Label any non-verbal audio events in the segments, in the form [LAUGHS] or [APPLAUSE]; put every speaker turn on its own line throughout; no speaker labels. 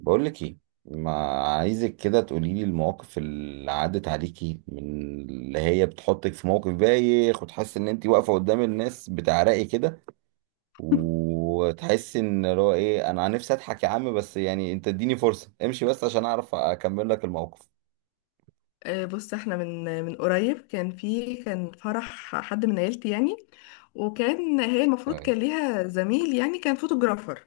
بقول لك ايه؟ ما عايزك كده تقولي لي المواقف اللي عدت عليكي من اللي هي بتحطك في موقف بايخ، وتحسي ان انت واقفه قدام الناس بتعرقي كده، وتحسي ان اللي هو ايه، انا نفسي اضحك يا عم، بس يعني انت اديني فرصه امشي بس عشان اعرف اكمل لك الموقف.
بص احنا من قريب كان فرح حد من عيلتي يعني. وكان هي المفروض
تمام.
كان ليها زميل يعني كان فوتوغرافر.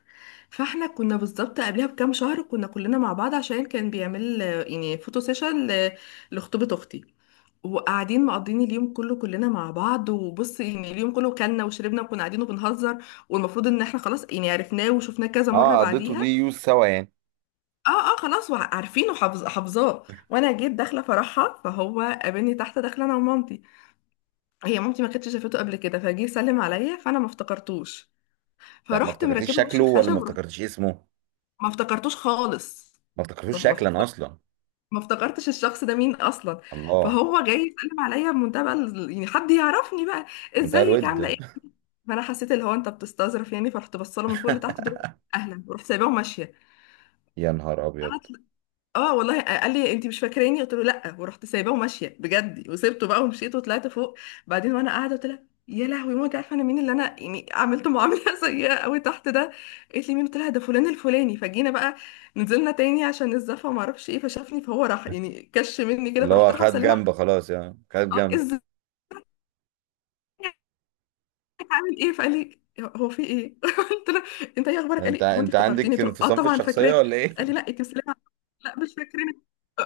فاحنا كنا بالظبط قبلها بكام شهر كنا كلنا مع بعض عشان كان بيعمل يعني فوتو سيشن لخطوبة اختي، وقاعدين مقضين اليوم كله كلنا مع بعض وبص يعني اليوم كله كلنا وشربنا وكنا قاعدين وبنهزر، والمفروض ان احنا خلاص يعني عرفناه وشفناه كذا مرة.
اه، قضيته دي
بعديها
يوز سوا يعني.
اه اه خلاص عارفينه حافظاه. وانا جيت داخله فرحها فهو قابلني تحت داخله انا ومامتي. هي مامتي ما كانتش شافته قبل كده فجه يسلم عليا فانا ما افتكرتوش،
لا، ما
فرحت
افتكرتيش
مركبه وش
شكله ولا ما
الخشب
افتكرتيش اسمه.
ما افتكرتوش خالص.
ما
ما
افتكرتوش
ما
شكلا
افتكر-
اصلا.
ما افتكرتش الشخص ده مين اصلا.
الله.
فهو جاي يسلم عليا بمنتهى بقى يعني حد يعرفني بقى،
منتهى
ازيك
الود.
عامله ايه.
[LAUGHS]
فانا حسيت اللي هو انت بتستظرف يعني، فرحت بصله من فوق لتحت دول اهلا ورحت سايباه وماشيه.
يا نهار ابيض.
اه والله، قال لي انت مش فاكراني، قلت له لا، ورحت سايباه وماشيه بجد وسبته بقى ومشيت وطلعت فوق. بعدين وانا قاعده قلت لها يا لهوي ما انت عارفه انا مين اللي انا يعني عملت معامله [LAUGHS] سيئه قوي تحت ده. قالت لي مين، قلت لها ده فلان الفلاني. فجينا بقى نزلنا تاني عشان الزفه وما اعرفش ايه، فشافني فهو راح يعني كش مني كده
اللي
فرحت
هو
رايحه
خد
مسلمه
جنب
عليه.
خلاص يعني، خد
اه
جنب.
ازاي هعمل ايه، فقال لي هو في ايه [LAUGHS] قلت له انت ايه اخبارك، قال
انت
لي هو انت
انت
افتكرتيني،
عندك
قلت له اه
انفصام في
طبعا
الشخصية
فاكراك.
ولا
قال لي
ايه؟
لا انت مسلمه لا مش فاكرينك.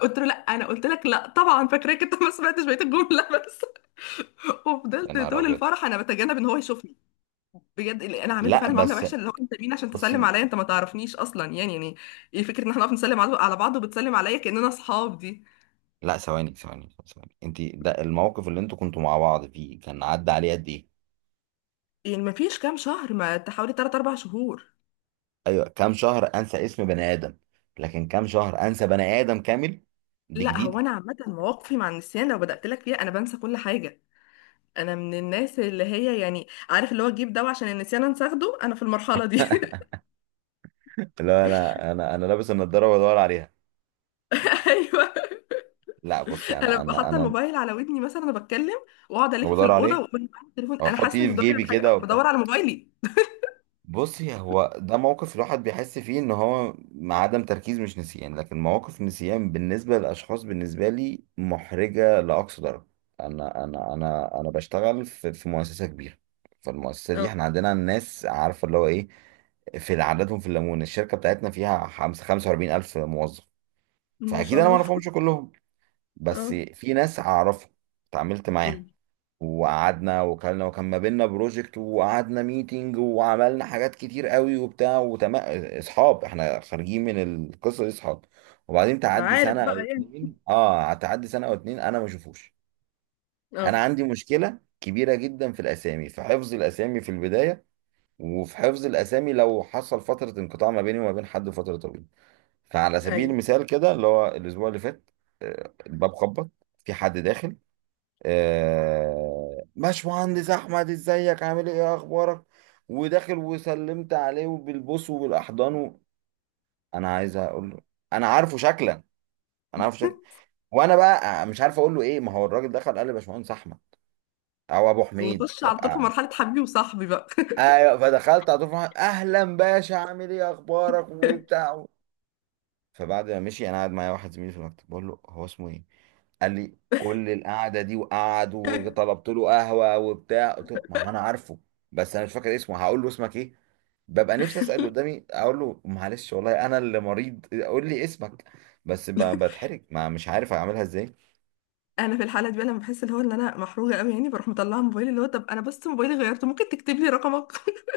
قلت له لا، انا قلت لك لا طبعا فاكراك، انت ما سمعتش بقيه الجمله بس. [LAUGHS]
[LAUGHS] يا
وفضلت
نهار
طول
ابيض.
الفرح انا بتجنب ان هو يشوفني بجد. اللي انا عملته
لا
فعلا معامله
بس.
وحشه، اللي هو انت مين عشان تسلم
بصي.
عليا، انت ما تعرفنيش اصلا، يعني ايه فكره ان احنا نقف نسلم على بعض وبتسلم عليا كاننا اصحاب دي؟
لا، ثواني ثواني ثواني، انت ده الموقف اللي انتوا كنتوا مع بعض فيه كان عدى عليه قد ايه؟
يعني ما فيش كام شهر، ما تحاولي 3 4 شهور.
ايوه، كام شهر انسى اسم بني ادم؟ لكن كام شهر انسى بني ادم كامل؟ دي
لا
جديده.
هو انا عامه مواقفي مع النسيان، لو بدات لك فيها انا بنسى كل حاجه. انا من الناس اللي هي يعني عارف اللي هو تجيب دواء عشان النسيان، أنا اخده انا في المرحله دي. [LAUGHS]
لا، انا لابس النضارة وبدور عليها.
ايوه،
لا بصي،
انا
انا
ببقى
انا
حاطه
انا
الموبايل على ودني مثلا انا بتكلم، واقعد الف في
بدور
الاوضه
عليه.
واقول معايا التليفون،
أو
انا
احط
حاسه انك
ايدي في
بتدوري
جيبي
على
كده
حاجه،
وبتاع.
بدور على موبايلي.
بصي، هو ده موقف الواحد بيحس فيه ان هو مع عدم تركيز مش نسيان، لكن مواقف النسيان بالنسبه للاشخاص بالنسبه لي محرجه لاقصى درجه. انا بشتغل في مؤسسه كبيره. فالمؤسسه دي
اه.
احنا عندنا الناس عارفه اللي هو ايه. في عددهم في الليمون، الشركه بتاعتنا فيها خمسة وأربعين ألف موظف.
ما
فأكيد
شاء
أنا ما
الله.
أعرفهمش
[LAUGHS]
كلهم، بس
اه.
في ناس أعرفهم اتعاملت معاهم.
أمم.
وقعدنا وكلنا وكان ما بيننا بروجكت وقعدنا ميتنج وعملنا حاجات كتير قوي وبتاع وتمام. اصحاب، احنا خارجين من القصه دي اصحاب. وبعدين
ما
تعدي
عارف
سنه او
بقى يعني.
اتنين، تعدي سنه او اتنين انا ما اشوفوش. انا
اه.
عندي مشكله كبيره جدا في الاسامي، في حفظ الاسامي في البدايه، وفي حفظ الاسامي لو حصل فتره انقطاع ما بيني وما بين حد فتره طويله. فعلى سبيل
ايوه.
المثال كده، اللي هو الاسبوع اللي فات الباب خبط، في حد داخل. باشمهندس احمد، ازيك عامل ايه، إيه اخبارك. وداخل وسلمت عليه وبالبوس وبالاحضان انا عايز اقول له انا عارفه شكلا، انا عارفه شكلا. وانا بقى مش عارف اقول له ايه، ما هو الراجل دخل قال لي باشمهندس احمد او ابو حميد،
نخش
طب
على طول في مرحله حبيبي وصاحبي بقى.
ايوه، فدخلت على طول فرحان، اهلا باشا عامل ايه اخبارك وبتاع. فبعد ما مشي انا قاعد معايا واحد زميلي في المكتب بقول له هو اسمه ايه؟ قال لي كل القعده دي وقعد
[LAUGHS]
وطلبت له قهوه وبتاع، قلت له ما هو انا عارفه، بس انا مش فاكر اسمه. هقول له اسمك ايه؟ ببقى نفسي اسال قدامي اقول له معلش والله انا اللي مريض قول لي اسمك. بس بتحرج، ما مش عارف اعملها ازاي.
انا في الحاله دي بقى لما بحس اللي هو ان انا محروجه قوي يعني، بروح مطلعه موبايلي اللي هو طب انا بس موبايلي غيرته، ممكن تكتب لي رقمك [LAUGHS]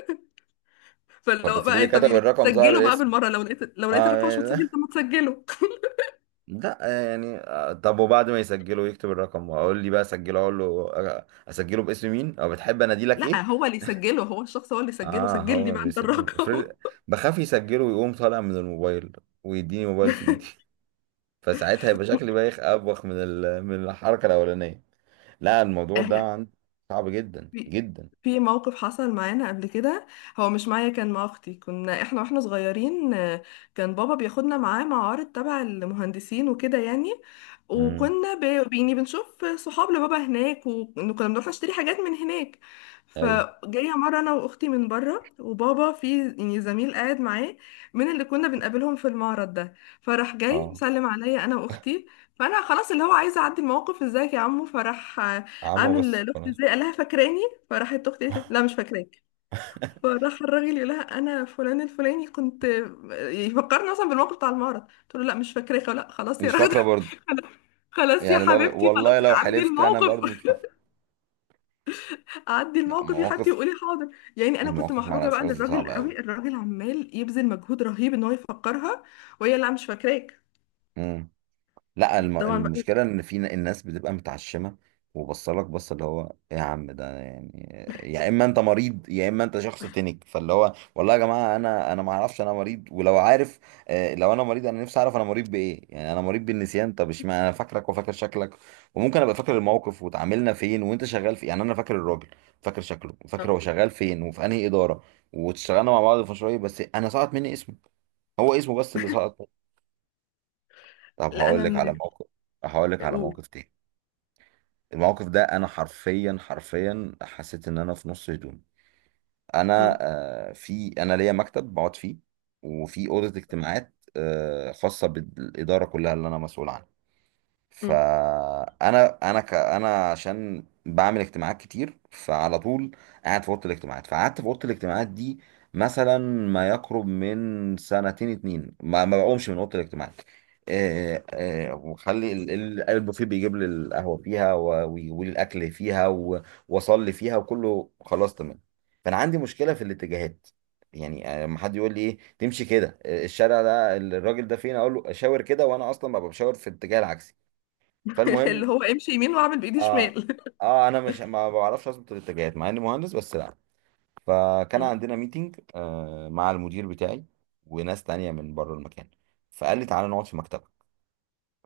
فاللي
طب
هو بقى إيه،
افرضي
طب
كتب
يعني
الرقم ظهر
سجله بقى
الاسم؟
بالمره. لو لقيت
اه
الرقم مش متسجل
يعني-
طب ما
[LAUGHS]
تسجله.
لا. يعني طب وبعد ما يسجله يكتب الرقم واقول لي بقى اسجله، اقول له اسجله باسم مين او بتحب اناديلك
لا
ايه؟
هو اللي يسجله هو الشخص، هو اللي يسجله،
اه،
سجل
هو
لي
اللي
بقى انت
بيسجل افرض.
الرقم.
بخاف يسجله ويقوم طالع من الموبايل ويديني موبايل في ايدي.
[LAUGHS]
[LAUGHS] فساعتها هيبقى شكلي بايخ ابوخ من الحركه الاولانيه. لا، الموضوع ده صعب جدا
في
جدا.
في موقف حصل معانا قبل كده. هو مش معايا، كان مع اختي، كنا احنا واحنا صغيرين. كان بابا بياخدنا معاه معارض تبع المهندسين وكده يعني،
امم.
وكنا ب- يعني بنشوف صحاب لبابا هناك، وكنا بنروح نشتري حاجات من هناك.
ايوه.
فجايه مره انا واختي من بره، وبابا في يعني زميل قاعد معاه من اللي كنا بنقابلهم في المعرض ده. فراح جاي
اه.
مسلم عليا انا واختي، فانا خلاص اللي هو عايزه اعدي الموقف، ازيك يا عمو. فراح
عمو
عامل
بس
لاختي
خلاص.
ازاي، قال لها فاكراني، فراحت اختي قالت له لا مش فاكراك.
[LAUGHS]
فراح الراجل يقول لها انا فلان الفلاني، كنت يفكرني اصلا بالموقف بتاع المعرض، قلت له لا مش فاكراك لا خلاص يا
مش
راغده.
فاكره برضه.
[LAUGHS] خلاص يا
يعني لو
حبيبتي
والله
خلاص
لو
عدي
حلفت انا
الموقف.
برضه مش فاكره.
[LAUGHS] عدي
لا،
الموقف يا حبيبتي
مواقف.
وقولي حاضر يعني. انا كنت
المواقف مع
محروجه بقى
الاشخاص دي
للراجل
صعبه
قوي، الراجل عمال يبذل مجهود رهيب ان هو يفكرها وهي لا مش فاكراك.
قوي. لا،
طبعا بقى.
المشكله ان في الناس بتبقى متعشمه. وبصلك بص اللي هو إيه يا عم ده يعني. يا اما انت مريض يا اما انت شخص تنك، فاللي هو والله يا جماعه انا ما اعرفش انا مريض، ولو عارف لو انا مريض انا نفسي اعرف انا مريض بايه. يعني انا مريض بالنسيان، طب اشمعنى انا فاكرك وفاكر شكلك وممكن ابقى فاكر الموقف وتعاملنا فين وانت شغال في، يعني انا فاكر الراجل، فاكر شكله وفاكر هو شغال فين وفي انهي اداره، واشتغلنا مع بعض في مشروع بس انا سقط مني اسمه، هو اسمه بس اللي سقط. طب
لا
هقول
انا
لك على
من
موقف. هقول لك على
قول. [LAUGHS]
موقف تاني. الموقف ده انا حرفيا حرفيا حسيت ان انا في نص هدوم. انا
مم.
في، انا ليا مكتب بقعد فيه، وفي اوضه اجتماعات خاصه بالاداره كلها اللي انا مسؤول عنها.
مم.
فانا انا ك... انا عشان بعمل اجتماعات كتير فعلى طول قاعد في اوضه الاجتماعات. فقعدت في اوضه الاجتماعات دي مثلا ما يقرب من سنتين اتنين، ما بقومش من اوضه الاجتماعات. وخلي البوفيه بيجيب لي القهوه فيها ويقول لي الاكل فيها واصلي فيها وكله خلاص تمام. فانا عندي مشكله في الاتجاهات. يعني لما حد يقول لي ايه تمشي كده، الشارع ده الراجل ده فين، اقول له اشاور كده وانا اصلا ببقى بشاور في الاتجاه العكسي. فالمهم.
اللي هو امشي يمين واعمل بايدي
اه
شمال.
اه انا مش ما بعرفش اظبط الاتجاهات مع اني مهندس، بس لا. فكان عندنا
[LAUGHS]
ميتنج مع المدير بتاعي وناس تانية من بره المكان. فقال لي تعالى نقعد في مكتبك،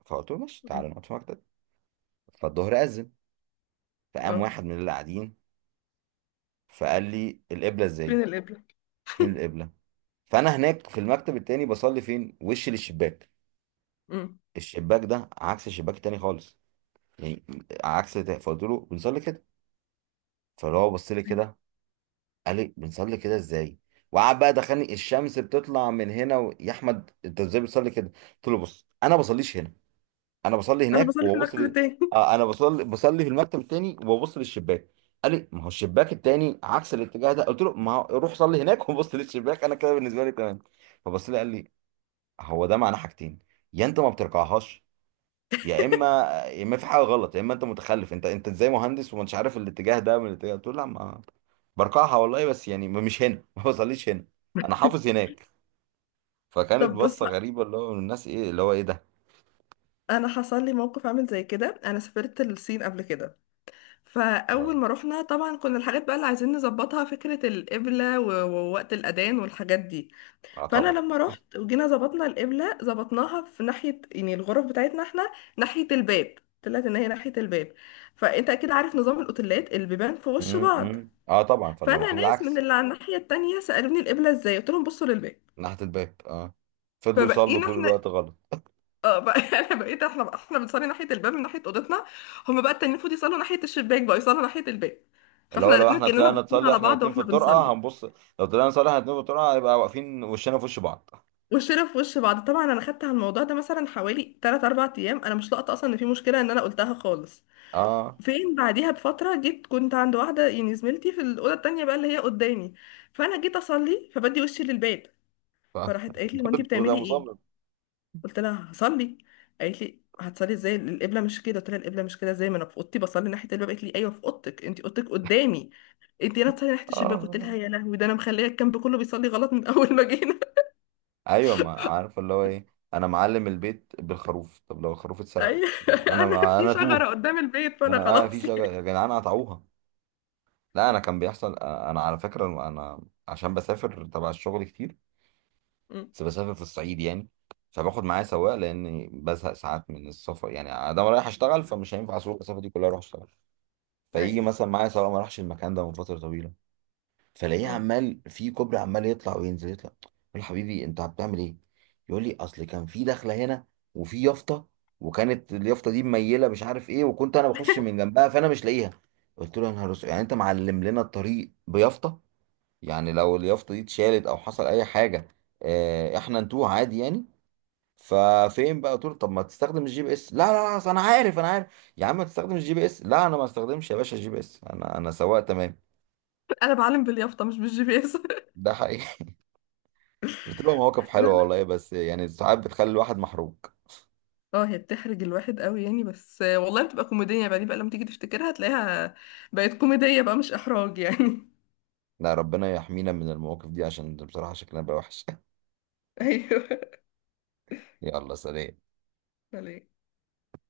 فقلت له ماشي
مم.
تعالى نقعد في مكتب. فالظهر أذن. فقام
اه.
واحد من اللي قاعدين فقال لي القبلة ازاي؟
بين الإبرة.
فين القبلة؟ فانا هناك في المكتب التاني بصلي فين، وش للشباك.
امم.
الشباك ده عكس الشباك التاني خالص يعني، عكس ده، فقلت له بنصلي كده. فاللي هو بص لي كده قال لي بنصلي كده ازاي؟ وقعد بقى دخلني الشمس بتطلع من هنا يا احمد انت ازاي بتصلي كده؟ قلت له بص انا بصليش هنا، انا بصلي
أنا
هناك
بصلي في
وببص
المكتب التاني.
انا بصلي في المكتب التاني وببص للشباك. قال لي ما هو الشباك التاني عكس الاتجاه ده، قلت له ما هو روح صلي هناك [LAUGHS] وبص للشباك، انا كده بالنسبه لي تمام. فبص لي قال لي هو ده معناه حاجتين، يا انت ما بترجعهاش يا اما يا اما في حاجه غلط يا اما انت متخلف، انت ازاي مهندس ومش عارف الاتجاه ده من الاتجاه ده؟ قلت له لا، ما برقعها والله، بس يعني مش هنا [LAUGHS] ما بصليش هنا انا
[LAUGHS]
حافظ هناك. فكانت
طب بص،
بصه غريبه اللي هو من الناس ايه اللي هو ايه ده.
انا حصل لي موقف عامل زي كده. انا سافرت الصين قبل كده، فاول
طيب.
ما رحنا طبعا كنا الحاجات بقى اللي عايزين نظبطها فكره القبله ووقت الاذان والحاجات دي.
اه
فانا
طبعا.
لما رحت وجينا ظبطنا القبله، ظبطناها في ناحيه يعني الغرف بتاعتنا احنا ناحيه الباب، طلعت ان هي ناحيه الباب. فانت اكيد عارف نظام الاوتيلات البيبان في وش بعض.
امم. اه طبعا، فلو
فانا
المفروض
ناس من
العكس.
اللي على الناحيه التانيه سالوني القبله ازاي، قلت لهم بصوا للباب.
ناحيه الباب اه. فضلوا يصلوا
فبقينا
طول
احنا
الوقت غلط.
اه بقى [LAUGHS] انا بقيت احنا بنصلي ناحيه الباب من ناحيه اوضتنا، هم بقى التانيين المفروض يصلوا ناحيه الشباك بقى يصلوا ناحيه الباب،
اللي هو
فاحنا
لو
الاتنين
احنا
كاننا
طلعنا
باصين
نصلي
على
احنا
بعض
الاتنين في
واحنا
الطرقه
بنصلي
هنبص، لو طلعنا نصلي احنا الاتنين في الطرقه هيبقى واقفين وشنا في وش بعض.
وشنا في وش بعض. طبعا انا خدت على الموضوع ده مثلا حوالي 3 4 ايام انا مش لاقطه اصلا ان في مشكله، ان انا قلتها خالص.
اه.
فين بعديها بفتره، جيت كنت عند واحده يعني زميلتي في الاوضه التانيه بقى اللي هي قدامي، فانا جيت اصلي فبدي وشي للباب.
ف-
فراحت قالت لي هو انت
[LAUGHS] وده
بتعملي ايه،
مصمم.
قلت لها هصلي، قالت لي هتصلي ازاي القبله مش كده، قلت لها القبله مش كده ازاي ما انا في اوضتي بصلي ناحيه الباب، قالت لي ايوه في اوضتك، انت اوضتك قدامي انت، هنا تصلي ناحيه الشباك. قلت
اه،
لها يا لهوي، ده انا مخليه الكامب كله بيصلي غلط من [LAUGHS] اول ما جينا.
ايوه، ما عارف اللي هو ايه. انا معلم البيت بالخروف، طب لو الخروف
[LAUGHS]
اتسرق
ايوه
انا
انا
ما
في
انا
شجره
توه.
قدام البيت فانا
انا في
خلاص
شجر يا
يعني.
جدعان قطعوها. لا انا كان بيحصل، انا على فكره انا عشان بسافر تبع الشغل كتير،
أمم،
بس بسافر في الصعيد يعني. فباخد معايا سواق لاني بزهق ساعات من السفر، يعني انا رايح اشتغل فمش هينفع اسوق المسافه دي كلها اروح اشتغل. فيجي
ايوه.
مثلا معايا سواق ما راحش المكان ده من فتره طويله، فلاقيه
أمم.
عمال في كوبري عمال يطلع وينزل يطلع، اقول له حبيبي انت بتعمل ايه؟ يقول لي اصل كان في دخله هنا وفي يافطه، وكانت اليافطه دي مميله مش عارف ايه وكنت انا بخش
[LAUGHS]
من جنبها فانا مش لاقيها. قلت له يا نهار اسود، يعني انت معلم لنا الطريق بيافطه؟ يعني لو اليافطه دي اتشالت او حصل اي حاجه اه احنا نتوه عادي يعني. ففين بقى قلت له طب ما تستخدم الـGPS؟ لا لا لا، انا عارف انا عارف يا عم، ما تستخدمش الـGPS، لا انا ما استخدمش يا باشا الـGPS، انا سواق تمام.
انا بعلم باليافطه مش بالجي بي اس. [LAUGHS]
ده حقيقي. بتبقى مواقف
لا،
حلوة والله، بس يعني ساعات بتخلي الواحد محروق.
اه هي بتحرج الواحد قوي يعني، بس والله بتبقى كوميديه يعني. بقى دي بقى لما تيجي تفتكرها هتلاقيها بقت كوميديه بقى مش احراج يعني.
لا، ربنا يحمينا من المواقف دي عشان بصراحة شكلنا بقى وحش. [LAUGHS]
[LAUGHS] ايوه.
يلا سلام.